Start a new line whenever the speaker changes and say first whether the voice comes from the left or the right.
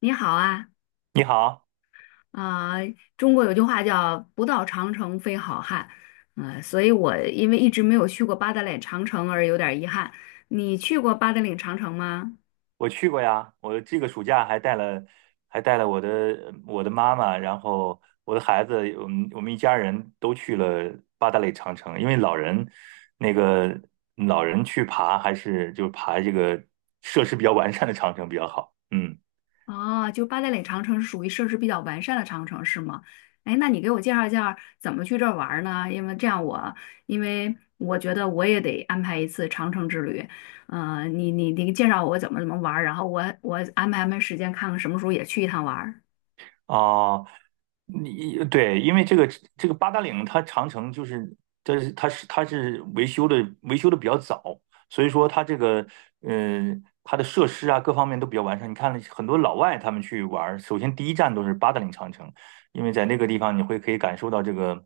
left: 你好啊。
right: 你好，
left: 啊、中国有句话叫"不到长城非好汉"，所以我因为一直没有去过八达岭长城而有点儿遗憾。你去过八达岭长城吗？
right: 我去过呀，我这个暑假还带了，我的妈妈，然后我的孩子，我们一家人都去了八达岭长城，因为老人那个老人去爬还是就爬这个设施比较完善的长城比较好，嗯。
left: 哦，就八达岭长城是属于设施比较完善的长城是吗？哎，那你给我介绍一下怎么去这儿玩儿呢？因为我觉得我也得安排一次长城之旅。你介绍我怎么玩儿，然后我安排安排时间，看看什么时候也去一趟玩儿。
right: 啊，对，因为这个八达岭长城就是，这是它是维修的比较早，所以说它这个呃它的设施啊各方面都比较完善。你看很多老外他们去玩儿，首先第一站都是八达岭长城，因为在那个地方可以感受到这个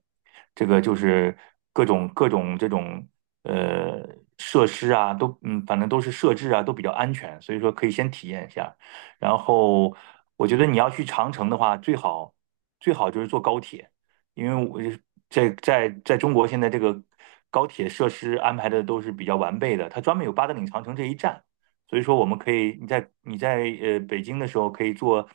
right: 这个就是各种这种呃设施啊都反正都是设置啊都比较安全，所以说可以先体验一下。然后我觉得你要去长城的话，最好就是坐高铁，因为我在中国现在这个高铁设施安排的都是比较完备的，它专门有八达岭长城这一站，所以说我们可以你在北京的时候可以坐，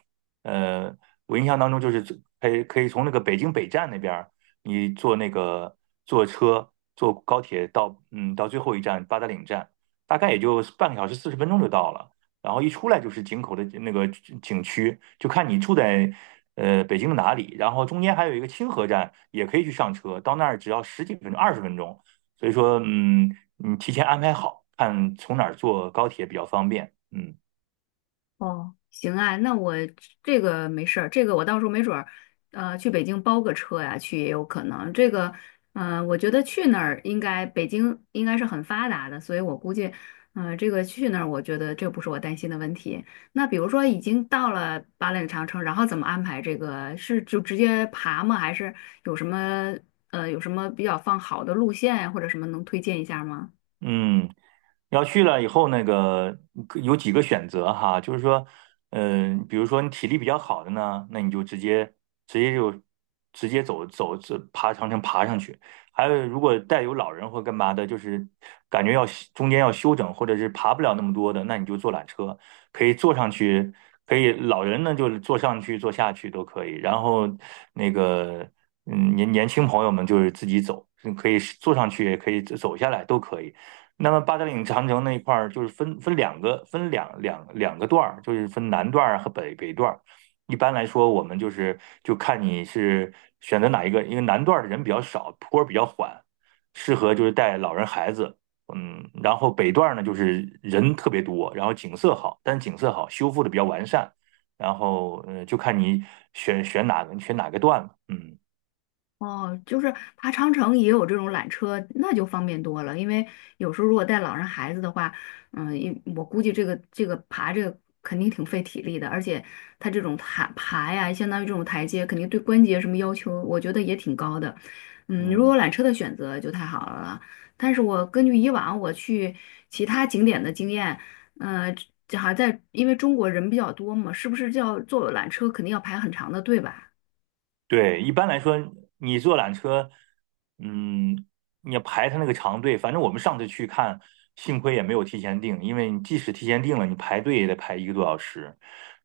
right: 呃，我印象当中就是可以从那个北京北站那边儿。你坐那个坐高铁到到最后一站八达岭站，大概也就半个小时四十分钟就到了。然后一出来就是井口的那个景区，就看你住在北京的哪里。然后中间还有一个清河站，也可以去上车，到那儿只要十几分钟、20分钟。所以说，嗯，你提前安排好，看从哪儿坐高铁比较方便。嗯。
left: 哦，行啊，那我这个没事儿，这个我到时候没准儿，去北京包个车呀，去也有可能。这个，我觉得去那儿应该北京应该是很发达的，所以我估计，嗯，这个去那儿，我觉得这不是我担心的问题。那比如说已经到了八岭长城，然后怎么安排这个？是就直接爬吗？还是有什么有什么比较放好的路线呀，或者什么能推荐一下吗？
right: 嗯，要去了以后，那个可有几个选择哈，就是说，嗯、比如说你体力比较好的呢，那你就直接就直接走爬长城爬上去。还有，如果带有老人或干嘛的，就是感觉要中间要休整，或者是爬不了那么多的，那你就坐缆车，可以坐上去，可以老人呢就是坐上去坐下去都可以。然后那个年轻朋友们就是自己走，嗯可以坐上去也可以走下来都可以。那么八达岭长城那一块儿就是分两个两个段儿，就是分南段儿和北段儿。一般来说，我们就是就看你是选择哪一个，因为南段儿的人比较少，坡儿比较缓，适合就是带老人孩子。嗯，然后北段儿呢，就是人特别多，然后景色好，但是景色好，修复的比较完善。然后，呃，就看你选哪个段了。嗯。
left: 哦，就是爬长城也有这种缆车，那就方便多了。因为有时候如果带老人孩子的话，嗯，我估计这个爬这个肯定挺费体力的，而且它这种爬爬呀，相当于这种台阶，肯定对关节什么要求，我觉得也挺高的。嗯，如
right: 嗯。
left: 果有缆车的选择就太好了。但是我根据以往我去其他景点的经验，呃，这好像在因为中国人比较多嘛，是不是叫坐缆车肯定要排很长的队吧？
right: 对，一般来说，你坐缆车，嗯，你要排他那个长队。反正我们上次去看，幸亏也没有提前订，因为你即使提前订了，你排队也得排一个多小时。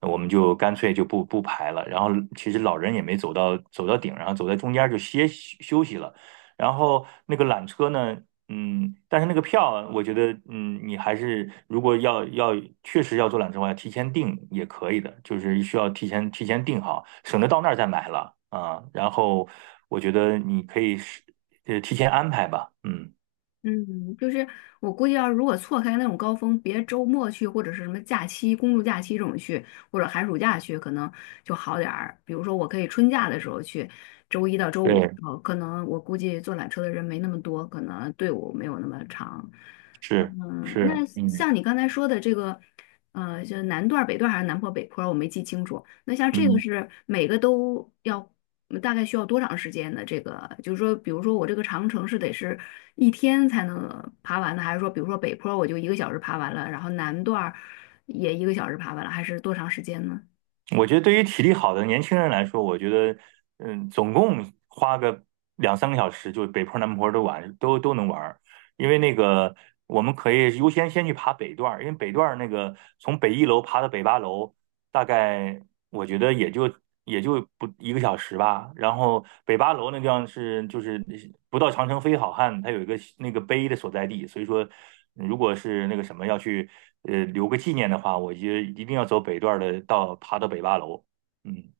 right: 那我们就干脆就不排了。然后其实老人也没走到走到顶，然后走在中间就休息了。然后那个缆车呢？嗯，但是那个票，我觉得，嗯，你还是如果要确实要做缆车的话，提前订也可以的，就是需要提前订好，省得到那儿再买了啊。然后我觉得你可以是提前安排吧，嗯，
left: 嗯，就是我估计要是如果错开那种高峰，别周末去或者是什么假期、公众假期这种去，或者寒暑假去，可能就好点儿。比如说，我可以春假的时候去，周一到周五的
right: 对，
left: 时候，可能我估计坐缆车的人没那么多，可能队伍没有那么长。嗯，
right: 是，
left: 那
right: 嗯
left: 像你刚才说的这个。就是南段儿北段儿还是南坡、北坡儿我没记清楚。那像这个
right: 嗯。
left: 是每个都要，大概需要多长时间的？这个就是说，比如说我这个长城是得是一天才能爬完的，还是说，比如说北坡儿我就一个小时爬完了，然后南段儿也一个小时爬完了，还是多长时间呢？
right: 我觉得对于体力好的年轻人来说，我觉得，嗯，总共花个两三个小时，就北坡南坡都玩，都能玩儿。因为那个，我们可以先去爬北段儿，因为北段儿那个从北一楼爬到北八楼，大概我觉得也就不一个小时吧。然后北八楼那地方就是不到长城非好汉，它有一个那个碑的所在地，所以说如果是那个什么要去留个纪念的话，我就一定要走北段儿的，爬到北八楼。嗯，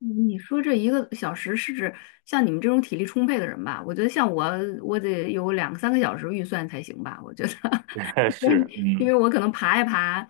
left: 嗯，你说这一个小时是指像你们这种体力充沛的人吧？我觉得像我得有两三个小时预算才行吧，我觉得。
right: 这个是
left: 因
right: 嗯。
left: 为我可能爬一爬，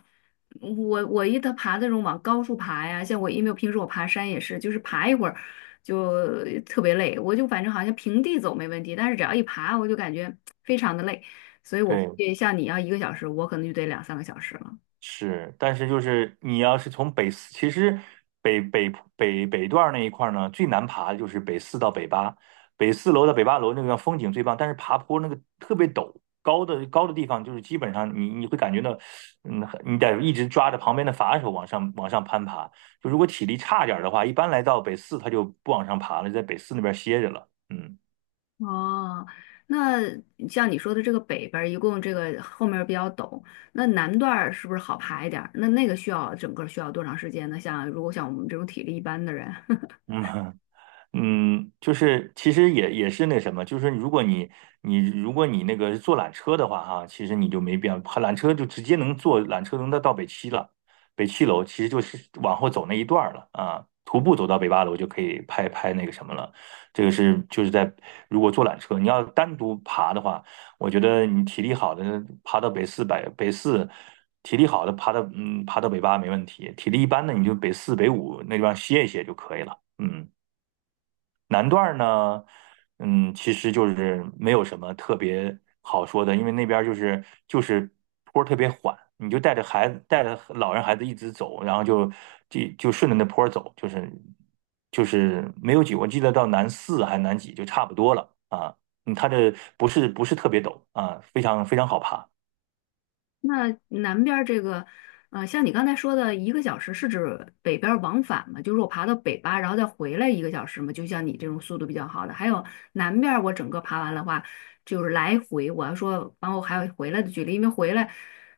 left: 我爬那种往高处爬呀，像我因为我平时我爬山也是，就是爬一会儿就特别累，我就反正好像平地走没问题，但是只要一爬我就感觉非常的累，所以我估
right: 对，
left: 计像你要一个小时，我可能就得两三个小时了。
right: 是，但是就是你要是从北四，其实北北北段儿那一块儿呢，最难爬的就是北四到北八，北四楼到北八楼那个风景最棒，但是爬坡那个特别陡，高的地方就是基本上你会感觉到，嗯，你得一直抓着旁边的扶手往上攀爬。就如果体力差点儿的话，一般来到北四他就不往上爬了，在北四那边歇着了。嗯
left: 哦，那像你说的这个北边儿一共这个后面儿比较陡，那南段儿是不是好爬一点儿？那个需要整个儿需要多长时间呢？像如果像我们这种体力一般的人。
right: 嗯，嗯，就是其实也是那什么，就是如果你那个坐缆车的话哈，其实你就没必要，缆车就直接能坐缆车能到北七了，北七楼其实就是往后走那一段儿了啊，徒步走到北八楼就可以拍拍那个什么了。这个是就是在如果坐缆车，你要单独爬的话，我觉得你体力好的爬到北四百北四。体力好的爬到爬到北八没问题，体力一般的你就北四北五那地方歇一歇就可以了，嗯。南段儿呢，嗯，其实就是没有什么特别好说的，因为那边儿就是坡儿特别缓，你就带着老人孩子一直走，然后就顺着那坡儿走，就是没有几，我记得到南四还南几就差不多了啊，嗯，它这不是特别陡啊，非常好爬。
left: 那南边儿这个，像你刚才说的一个小时，是指北边儿往返吗？就是我爬到北巴，然后再回来一个小时吗？就像你这种速度比较好的，还有南边儿我整个爬完的话，就是来回，我要说，然后还有回来的距离，因为回来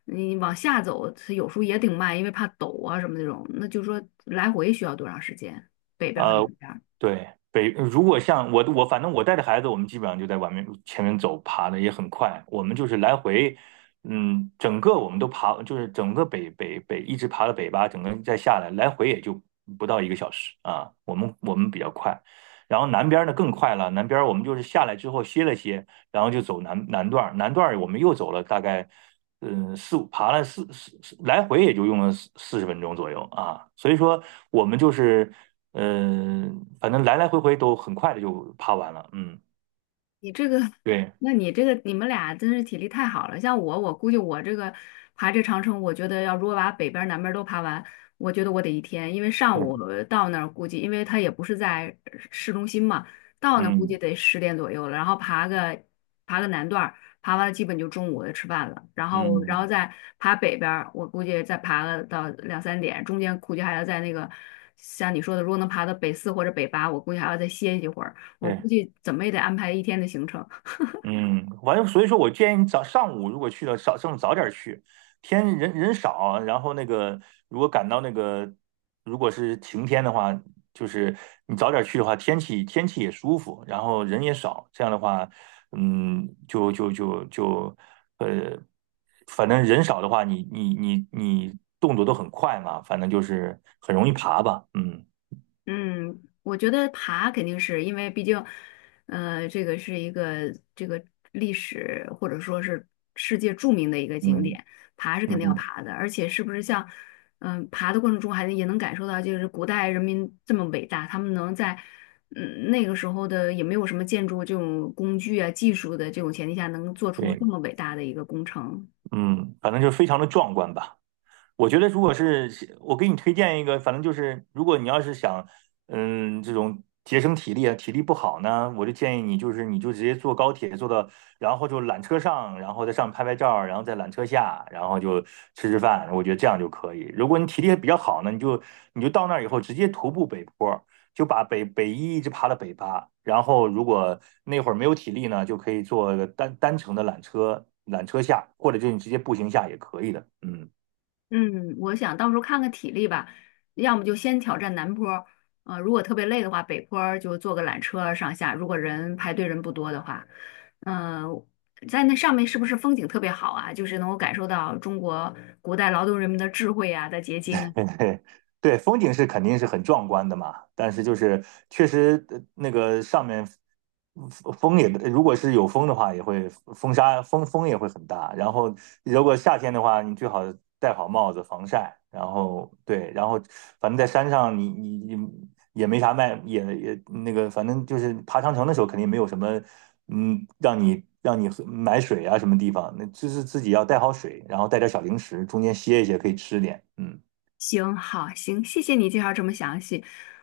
left: 你往下走，它有时候也挺慢，因为怕陡啊什么那种。那就说来回需要多长时间？北边儿和南
right: 呃，
left: 边儿？
right: 对，如果像我反正我带着孩子，我们基本上就在外面前面走，爬的也很快。我们就是来回，嗯，整个我们都爬，就是整个北一直爬到北巴，整个再下来，来回也就不到一个小时啊。我们比较快，然后南边呢更快了，南边我们就是下来之后歇了歇，然后就走南段我们又走了大概，嗯，四五爬了四四四来回也就用了四十分钟左右啊，所以说我们就是，嗯、反正来来回回都很快的就爬完了，嗯，
left: 你这个，
right: 对，
left: 你这个，你们俩真是体力太好了。像我估计我这个爬这长城，我觉得如果把北边儿南边儿都爬完，我觉得我得一天，因为上
right: 嗯，
left: 午到那儿估计，因为他也不是在市中心嘛，到那儿估计
right: 嗯
left: 得10点左右了，然后爬个南段儿，爬完了基本就中午就吃饭了，然后
right: 嗯，
left: 再爬北边儿，我估计再爬个到2、3点，中间估计还要在像你说的，如果能爬到北四或者北八，我估计还要再歇一会儿。我
right: 对。
left: 估计怎么也得安排一天的行程。
right: 嗯，完了，正所以说我建议你早上午如果去了，早上午早点去，天人少，然后那个如果赶到那个如果是晴天的话，就是你早点去的话，天气也舒服，然后人也少，这样的话，嗯，就呃，反正人少的话，你动作都很快嘛，反正就是很容易爬吧，嗯
left: 嗯，我觉得爬肯定是因为毕竟，这个是一个历史或者说是世界著名的一个景
right: 嗯
left: 点，爬是肯
right: 嗯
left: 定要
right: 哼，
left: 爬的。而且是不是像，嗯，爬的过程中也能感受到，就是古代人民这么伟大，他们能在。嗯，那个时候的也没有什么建筑这种工具啊、技术的这种前提下，能做出
right: 对，
left: 这么伟大的一个工程。
right: 嗯，反正就是非常的壮观吧。我觉得如果是我给你推荐一个，反正就是如果你要是想，嗯，这种节省体力啊，体力不好呢，我就建议你就是你就直接坐高铁坐到，然后就缆车上，然后在上面拍拍照，然后在缆车下，然后就吃饭，我觉得这样就可以。如果你体力比较好呢，你就到那儿以后直接徒步北坡，就把北一一直爬到北八，然后如果那会儿没有体力呢，就可以坐个单程的缆车，缆车下，或者就你直接步行下也可以的，嗯。
left: 嗯，我想到时候看看体力吧，要么就先挑战南坡儿，如果特别累的话，北坡儿就坐个缆车上下，如果人排队人不多的话，嗯、在那上面是不是风景特别好啊？就是能够感受到中国古代劳动人民的智慧啊的结晶啊。
right: 对对，风景是肯定是很壮观的嘛，但是就是确实那个上面风风也，如果是有风的话，也会风沙风风也会很大。然后如果夏天的话，你最好戴好帽子防晒。然后对，然后反正在山上你也没啥卖，也那个反正就是爬长城的时候肯定没有什么让你喝买水啊什么地方，那就是自己要带好水，然后带点小零食，中间歇一歇可以吃点，嗯。
left: 行，好，行，谢谢你介绍这么详细，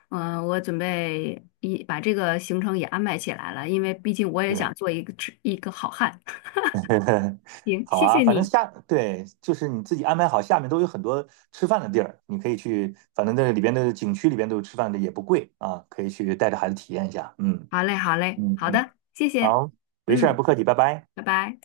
left: 我准备一把这个行程也安排起来了，因为毕竟我也
right: 对，
left: 想做一个好汉。行，
right: 好
left: 谢
right: 啊，
left: 谢
right: 反正
left: 你，
right: 下，对，就是你自己安排好，下面都有很多吃饭的地儿，你可以去，反正那里边的景区里边都有吃饭的，也不贵啊，可以去带着孩子体验一下。嗯
left: 好嘞，好嘞，
right: 嗯
left: 好
right: 嗯，
left: 的，谢谢，
right: 好，没事儿，
left: 嗯。
right: 不客气，拜拜。
left: 拜拜。